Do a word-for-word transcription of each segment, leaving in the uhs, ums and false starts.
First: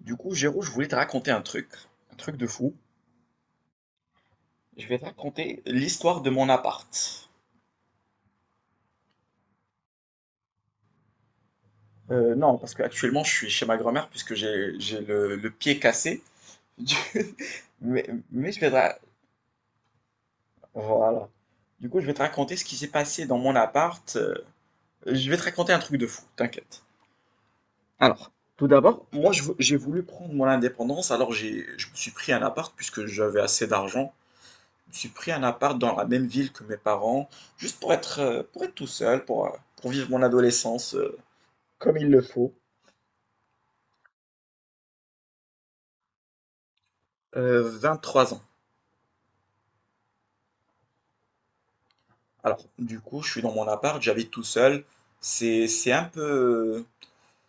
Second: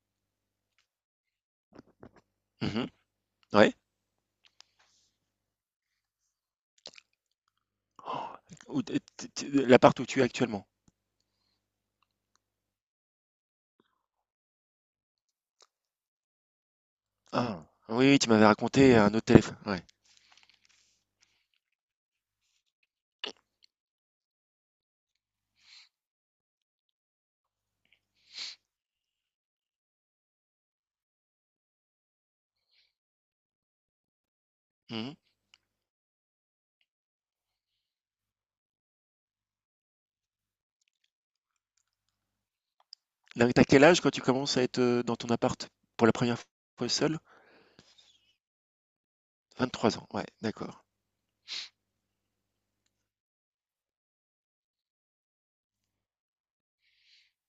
Du coup, Géraud, je voulais te raconter un truc, un truc de fou. Mmh Ouais. Je vais te raconter l'histoire de mon appart. Où t t t l'appart où tu es actuellement? Euh, non, parce qu'actuellement, je suis chez ma grand-mère puisque j'ai j'ai le, le pied cassé. Du- Ah, Mais, oui, tu m'avais mais je vais te... raconté ra- un autre téléphone, ouais. Voilà. Du coup, je vais te raconter ce qui s'est passé dans mon appart. euh, Je vais te raconter un truc de fou, t'inquiète. Alors, tout d'abord, moi, je vou- j'ai voulu prendre mon indépendance, alors j'ai, je me suis pris un appart puisque j'avais assez d'argent. J'ai Mmh pris un appart dans la même ville que mes parents, juste pour être, euh, pour être tout seul, pour, euh, pour vivre mon adolescence, euh, comme il le faut. Là, tu quel âge quand tu commences à être, heu, dans ton appart pour la première fois seul? Euh, trois ans. Vingt-trois ans, ouais, d'accord. Alors, du coup, je suis dans mon appart, j'habite tout seul. C'est, c'est un peu,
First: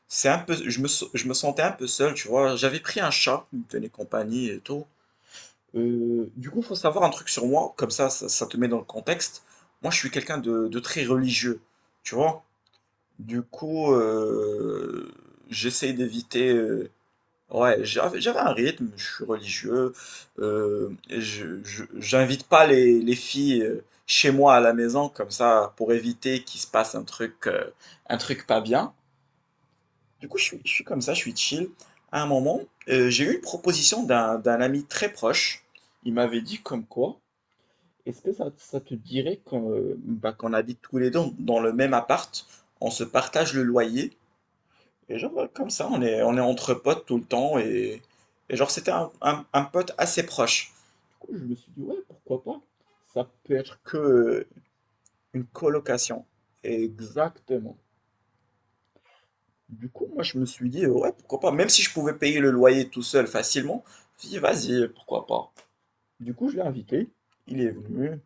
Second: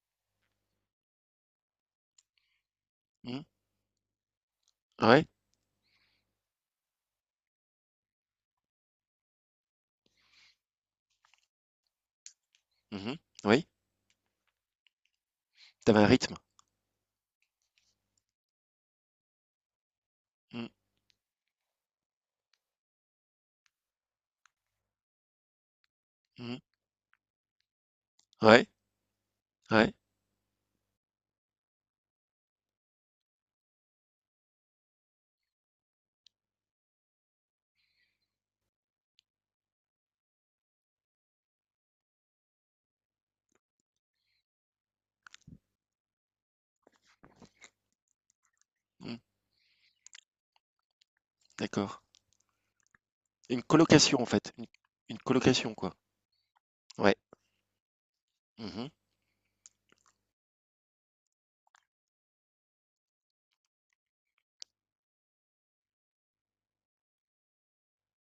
c'est un peu, je me, so- je me sentais un peu seul, tu vois. J'avais pris un Mmh. chat, il me tenait compagnie et tout. Ouais. Euh, du coup, faut savoir un truc sur moi, comme ça, ça, ça te met dans le contexte. Moi, je suis quelqu'un de, de très religieux, tu vois. Mmh Du Oui, coup, euh, j'essaye t'avais un rythme. d'éviter. euh, Ouais, j'avais j'avais un rythme, je suis religieux, Mmh. euh, je, je- j'invite pas les, les filles, euh, chez moi à la maison comme ça pour éviter qu'il Mmh se passe un truc, euh, un truc pas Ouais, bien. ouais. Du coup, je suis, je suis comme ça, je suis chill. À un moment, euh, j'ai eu une proposition d'un, d'un ami très proche. Il m'avait dit comme quoi, est-ce que ça, ça te dirait qu'on euh, bah, qu'on habite tous les deux dans le même appart, on se partage le loyer, et genre, ouais, comme ça, on est, on est entre potes tout le temps. Et, et genre, c'était un, Mmh. un- un pote assez proche. Du coup, je me suis dit, D'accord. ouais, pourquoi pas? Ça peut Une être que, colocation, en euh, fait, une une une colocation, quoi? colocation. Ouais. Exactement. Mmh Du coup, moi, je me suis dit, euh, ouais, pourquoi pas? Même si je pouvais payer le loyer tout seul facilement, je me suis dit, vas-y, pourquoi pas? Du coup, je l'ai invité. Il est venu.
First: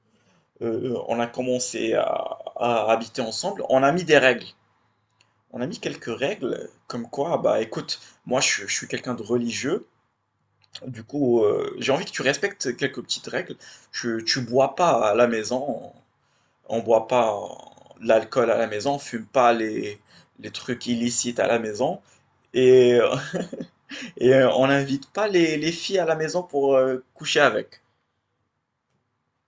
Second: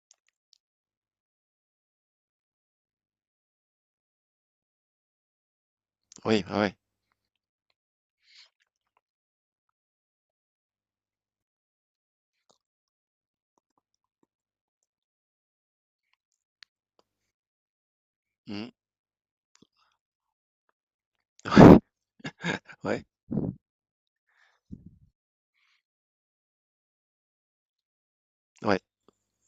Euh, on a commencé à, à habiter ensemble. On a mis des règles. On a mis quelques Oui, ouais, règles, ouais. comme quoi, bah écoute, moi je, je suis quelqu'un de religieux. Du coup, heu, j'ai envie que tu respectes quelques petites règles. Tu tu bois pas à la maison, on boit pas, heu, l'alcool à la maison, on fume pas les les trucs illicites à la maison et Ouais, heu et heu, on n'invite pas les les filles à la maison pour, heu, coucher avec. ouais, ouais,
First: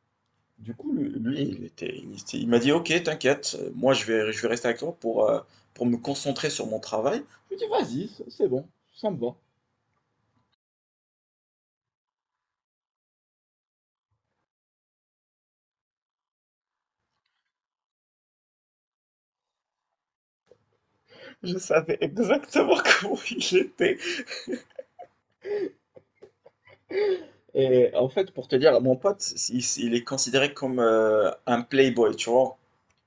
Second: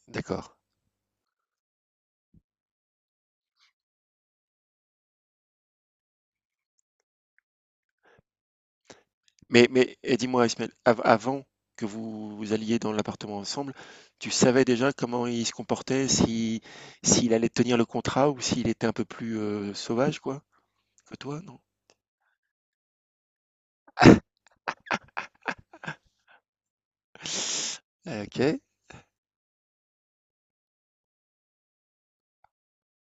d'accord. Du coup, lui lui, il était il était il m'a dit: «OK, t'inquiète, moi je vais je vais rester avec toi pour, heu, pour me concentrer sur mon travail». Je lui ai dit: «Vas-y, c'est bon, ça me va». Mais mais et dis-moi Ismaël, av avant que vous vous alliez dans l'appartement ensemble, tu savais déjà comment il se comportait, si s'il allait tenir le contrat ou s'il était un peu plus euh, sauvage quoi que toi, Je non? savais exactement comment il était. Et en fait, Ok. pour te dire, mon pote, il, il est considéré comme, euh, un playboy, tu vois.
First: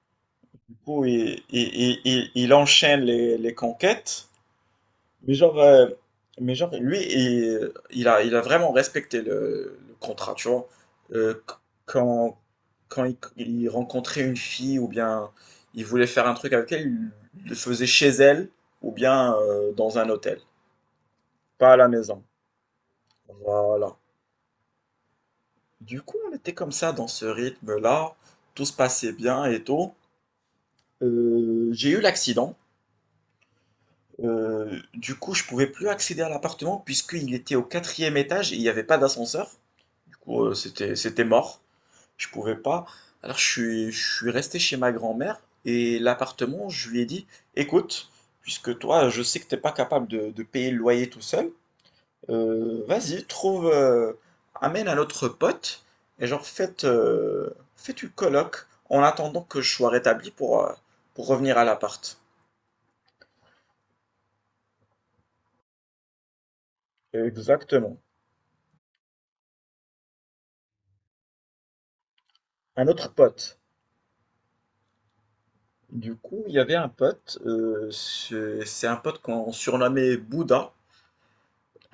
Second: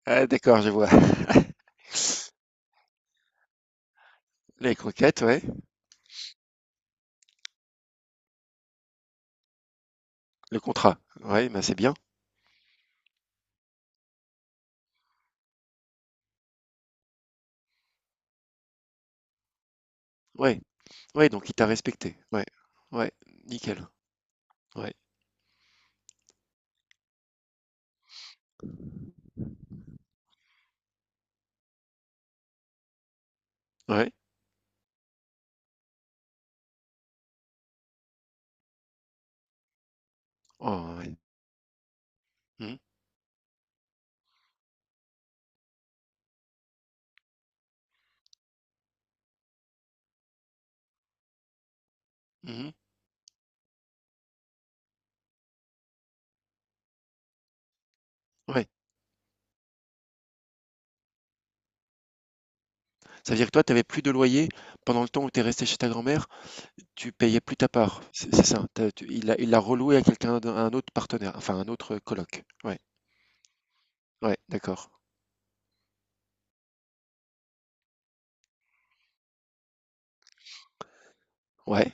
Ah, d'accord, je Du vois. coup, il, il, il- il il enchaîne les, les conquêtes. Les croquettes, Mais ouais. genre, euh, mais genre lui, il, il a, il a vraiment respecté le, le contrat, tu Le vois. contrat, Euh, ouais, qu- bah c'est bien. quand quand il, il rencontrait une fille ou bien il voulait faire un truc avec elle, il le faisait chez elle ou bien, euh, dans un hôtel, Ouais, ouais, donc il t'a pas à la respecté. maison. Ouais, ouais, nickel. Voilà. Ouais, Du coup, on était comme ça dans ce rythme-là, tout se passait bien et tout. Euh, j'ai eu l'accident. ouais. Euh, du coup, je pouvais plus accéder à l'appartement puisqu'il était au quatrième étage et il n'y avait pas d'ascenseur. Du coup, euh, c'était Oh, ouais. c'était mort. Je pouvais Mhm, pas. Alors, je suis, je suis resté chez ma grand-mère et l'appartement, je lui ai dit, écoute, puisque toi, je sais que t'es pas capable de, de payer le loyer tout seul. mhm, Euh, vas-y, trouve, euh, amène un autre pote et genre faites, euh, faites une colloque ouais. en attendant que je sois rétabli pour, euh, pour revenir à l'appart. Ça veut dire que toi, t'avais plus de loyer pendant le temps où t'es resté chez ta grand-mère? Tu payais plus ta part, Exactement. c'est c'est ça. T'as- tu- il l'a il l'a reloué à quelqu'un, d'un- à un autre partenaire, enfin un autre coloc. Ouais, Un autre pote. ouais, d'accord. Du coup, il y avait un pote, euh, c'est c'est un pote qu'on surnommait Bouddha. Ouais.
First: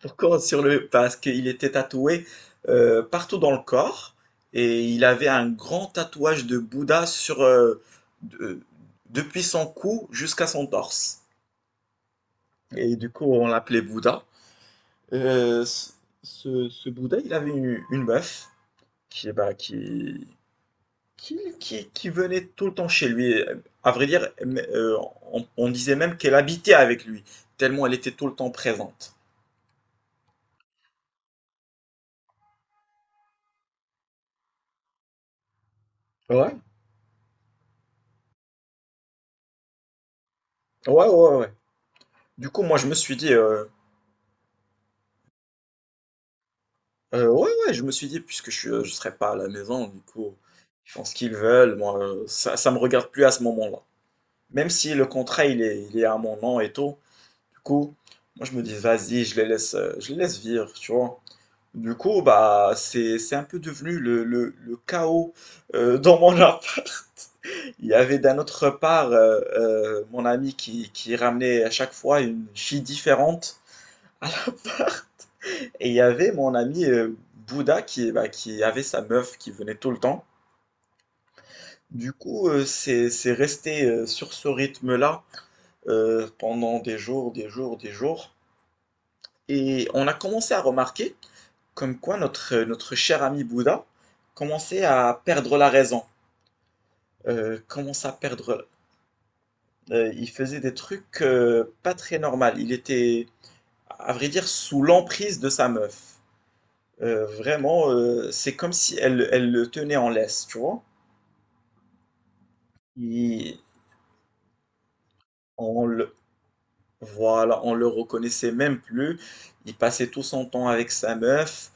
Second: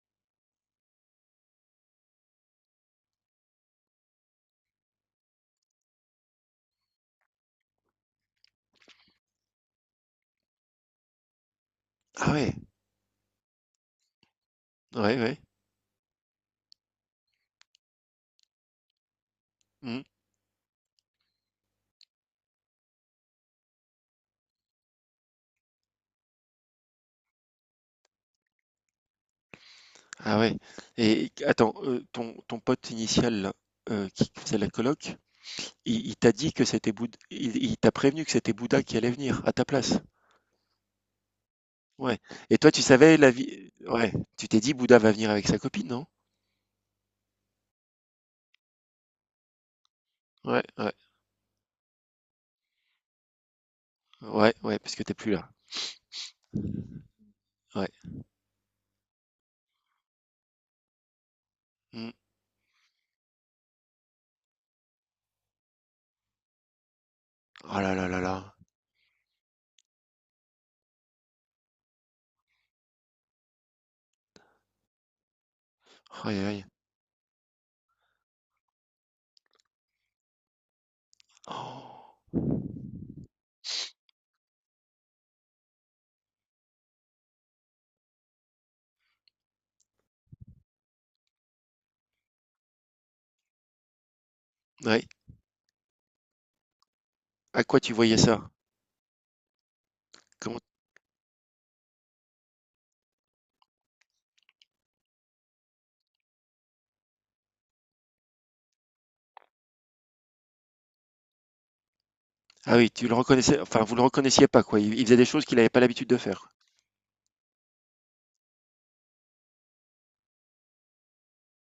Pourquoi on surnommait? Parce qu'il était tatoué, euh, partout dans le corps, et il avait un grand tatouage de Bouddha sur, euh, de- depuis son cou jusqu'à son torse. Ah ouais, Et du coup, on l'appelait Bouddha. ouais, ouais. Euh, ce, ce- Bouddha, il avait une, une meuf qui, bah, Mhm. qui, qui, qui- qui venait tout le temps chez lui. À vrai dire, euh, on, on disait même qu'elle habitait avec lui, tellement elle était tout le temps présente. Ah ouais. Et attends, euh, ton, ton pote initial là, euh, qui faisait la coloc, il, il t'a dit Ouais, que c'était Bouddha, il, il t'a prévenu que c'était Bouddha qui allait venir à ta place. ouais, ouais, ouais. Ouais. Du Et coup, toi, moi, tu je me suis savais la dit, euh, vie. Ouais. Tu t'es dit Bouddha va venir avec sa copine, non? euh, ouais, ouais, je me suis dit, puisque je ne serai pas à la maison, du coup, Ouais, ils ouais, font ce qu'ils veulent, moi, euh, ça, ça me regarde plus à ce moment-là. ouais, Même ouais, si parce que le t'es plus contrat, là. il est, il est à mon nom et tout. Du Ouais. coup, moi je me dis, vas-y, je les laisse, euh, je les laisse vivre, tu vois. Du Mhm. coup, bah, c'est, c'est un peu devenu le, le- le chaos, euh, dans mon appart. Oh Il y là là avait là d'un là. autre part, euh, euh, mon ami qui, qui ramenait à chaque fois une fille différente à l'appart. Et il y avait Aïe mon aïe. ami, euh, Bouddha, qui, bah, qui avait sa meuf qui venait tout le temps. Du Oh. coup, euh, c'est, c'est resté, euh, sur ce rythme-là, euh, pendant des jours, des jours, des jours. Et on a commencé à remarquer comme quoi notre, notre cher ami Bouddha commençait Ouais. à perdre la raison. Euh, À quoi tu Commençait à voyais ça? perdre. Euh, il faisait Comment? des trucs, euh, pas très normaux. Il était, à vrai dire, sous l'emprise de sa meuf. Euh, vraiment, euh, c'est comme si elle, elle le tenait en laisse, tu vois. Ah oui, tu le Il- reconnaissais enfin, vous le reconnaissiez pas, quoi. Il il faisait des choses qu'il n'avait pas l'habitude on, de faire. Voilà, on le reconnaissait même plus. Il passait tout son temps avec sa meuf.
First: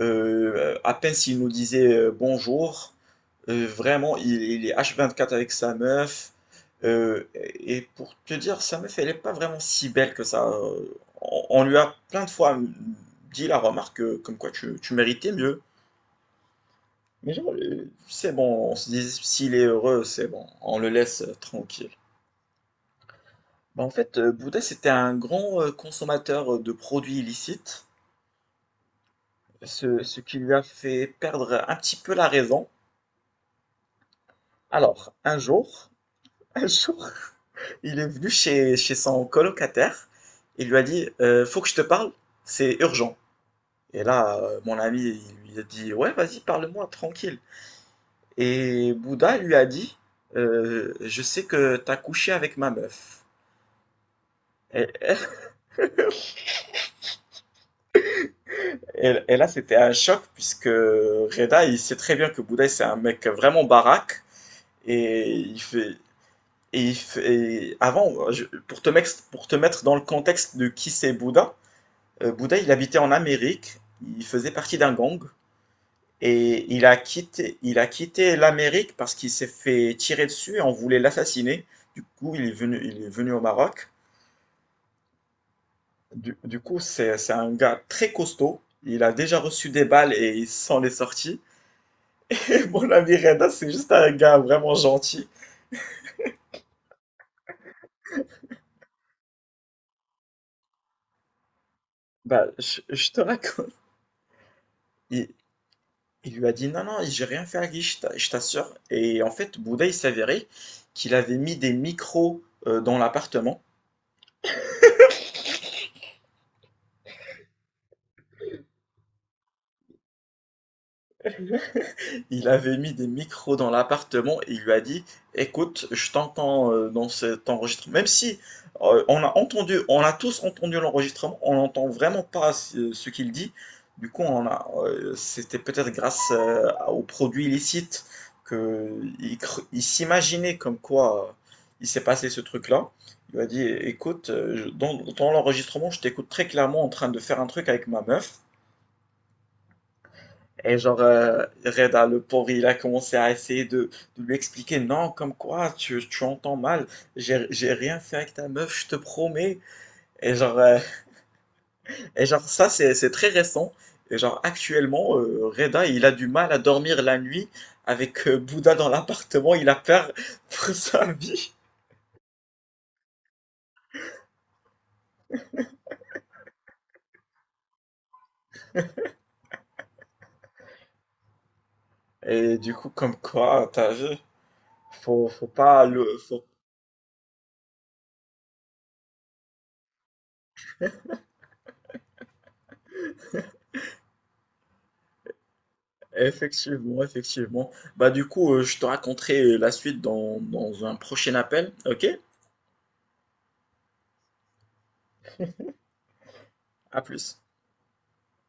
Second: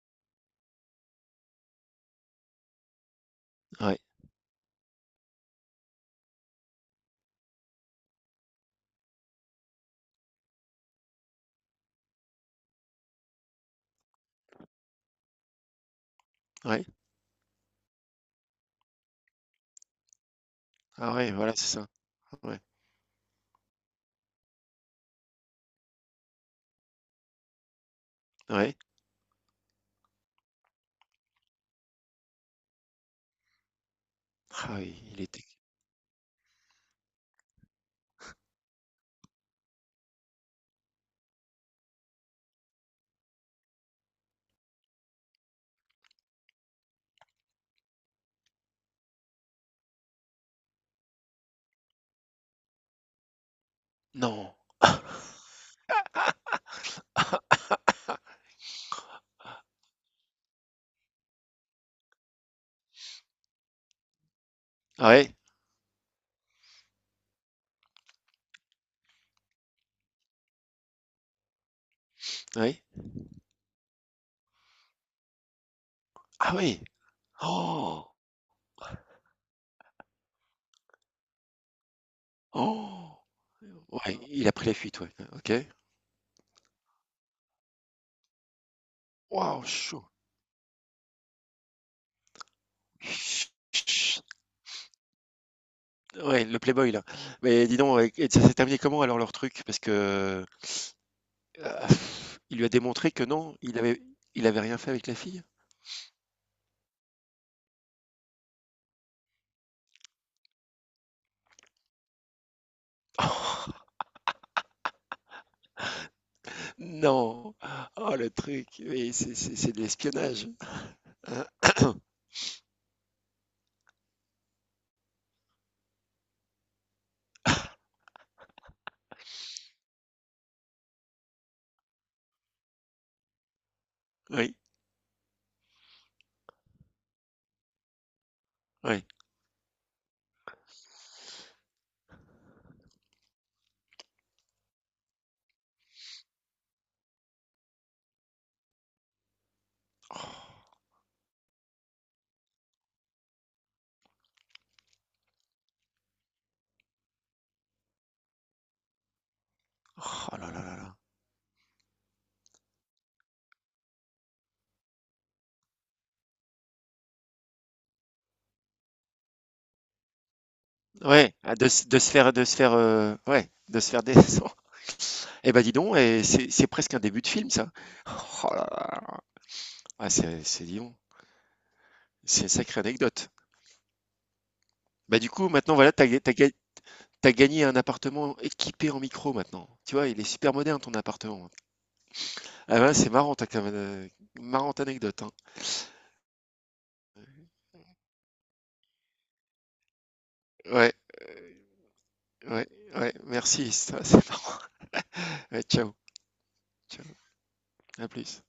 Euh, à peine s'il nous disait, euh, bonjour, euh, Ouais, vraiment, il, il est h vingt-quatre avec sa meuf. Euh, et pour te dire, sa meuf, elle n'est pas vraiment si belle que ça. Euh, On, on lui a plein de fois dit la remarque que, comme quoi tu, tu méritais mieux. ouais. Mais genre, euh, c'est bon, on se dit, s'il est heureux, c'est bon, on le Ah laisse, ouais, euh, voilà, c'est ça. tranquille. Ouais, Bah, en fait, euh, Bouddha, c'était un grand, euh, consommateur, euh, de produits illicites, ouais. ce, ce qui lui a fait perdre un petit peu la raison. Ah oui, Alors, il un était jour, un jour, il est venu chez, chez, son colocataire, il lui a dit, Euh, faut que je te parle, c'est urgent. Et là, euh, mon ami, il lui a dit, ouais, vas-y, parle-moi, tranquille. Et Bouddha lui a dit, Euh, je sais que t'as couché avec ma meuf. non! Et- Et, et là, c'était un choc puisque Reda, il sait très bien que Bouddha, c'est un mec vraiment baraque. Ah Et ouais? il fait. Et, il fait- et avant, je- pour te, mex- pour te mettre dans le contexte de qui c'est Bouddha, euh, Bouddha, il Oui? habitait en Amérique, il faisait partie d'un gang, Ah et oui! il a quitté, il a Oh! quitté l'Amérique parce qu'il s'est fait tirer dessus et on voulait l'assassiner. Du coup, il est venu, il est Oh! venu au Maroc. Ouais, il a pris la fuite, ouais. OK. Du, du coup, c'est, c'est un gars très costaud, il a déjà Waouh, reçu des chaud! balles et il s'en est sorti. Mon ami Chut. Reda, c'est juste un Chut. gars vraiment gentil. Ouais, le playboy, là. Mais dis donc, et et ça s'est terminé comment alors leur truc? Parce que, heu, Bah, il lui a je, je démontré te que non, raconte. il avait il avait rien fait avec la Il, fille? il lui a dit non, non, j'ai rien fait à Guy, je t'a- je t'assure. Et en fait, Bouddha, il s'avérait qu'il avait mis des micros, euh, dans l'appartement. Non! Oh le truc, oui, c'est c'est c'est de l'espionnage. Il avait mis des micros dans l'appartement et il lui a dit, écoute, je t'entends, euh, dans cet enregistrement. Même si, euh, on a entendu, on a tous entendu l'enregistrement, on n'entend vraiment pas ce ce qu'il dit. Du coup, on Oui, a, euh, c'était peut-être grâce, euh, aux produits illicites oui. qu'il il s'imaginait comme quoi, euh, il s'est passé ce truc-là. Il lui a dit, écoute, euh, je- dans, dans, l'enregistrement, je t'écoute très clairement en train de faire un truc avec ma meuf. Et genre, euh, Red le pauvre, il a commencé à essayer de, de lui expliquer, non, comme quoi, tu, tu entends mal, j'ai j'ai rien fait avec ta meuf, je te promets. Oh Et là genre, là là euh, là. et genre ça, c'est c'est très récent. Et genre, actuellement, euh, Reda, il a du mal à dormir la nuit avec, euh, Bouddha dans l'appartement, il a peur pour sa Ouais, vie. ah de se de se faire de se faire, heu, ouais, de se faire descendre. Eh ben, dis donc, et c'est c'est presque un début de film, ça. Oh là là là. Ah, c'est c'est dis donc, c'est une Et du sacrée coup, comme anecdote. quoi, t'as vu, Bah, du faut, faut coup, maintenant, pas voilà, le... t'as ga tu Faut... ga tu gagné un appartement équipé en micro maintenant. Tu vois, il est super moderne ton appartement. Ah ben c'est marrant, tu quand même, heu, marrante anecdote, hein. Effectivement, effectivement. Bah du coup, euh, je te raconterai la suite dans, dans, Ouais, un prochain appel, ok? ouais, ouais, merci, ça c'est marrant. Ouais, ciao, À ciao. plus. À plus.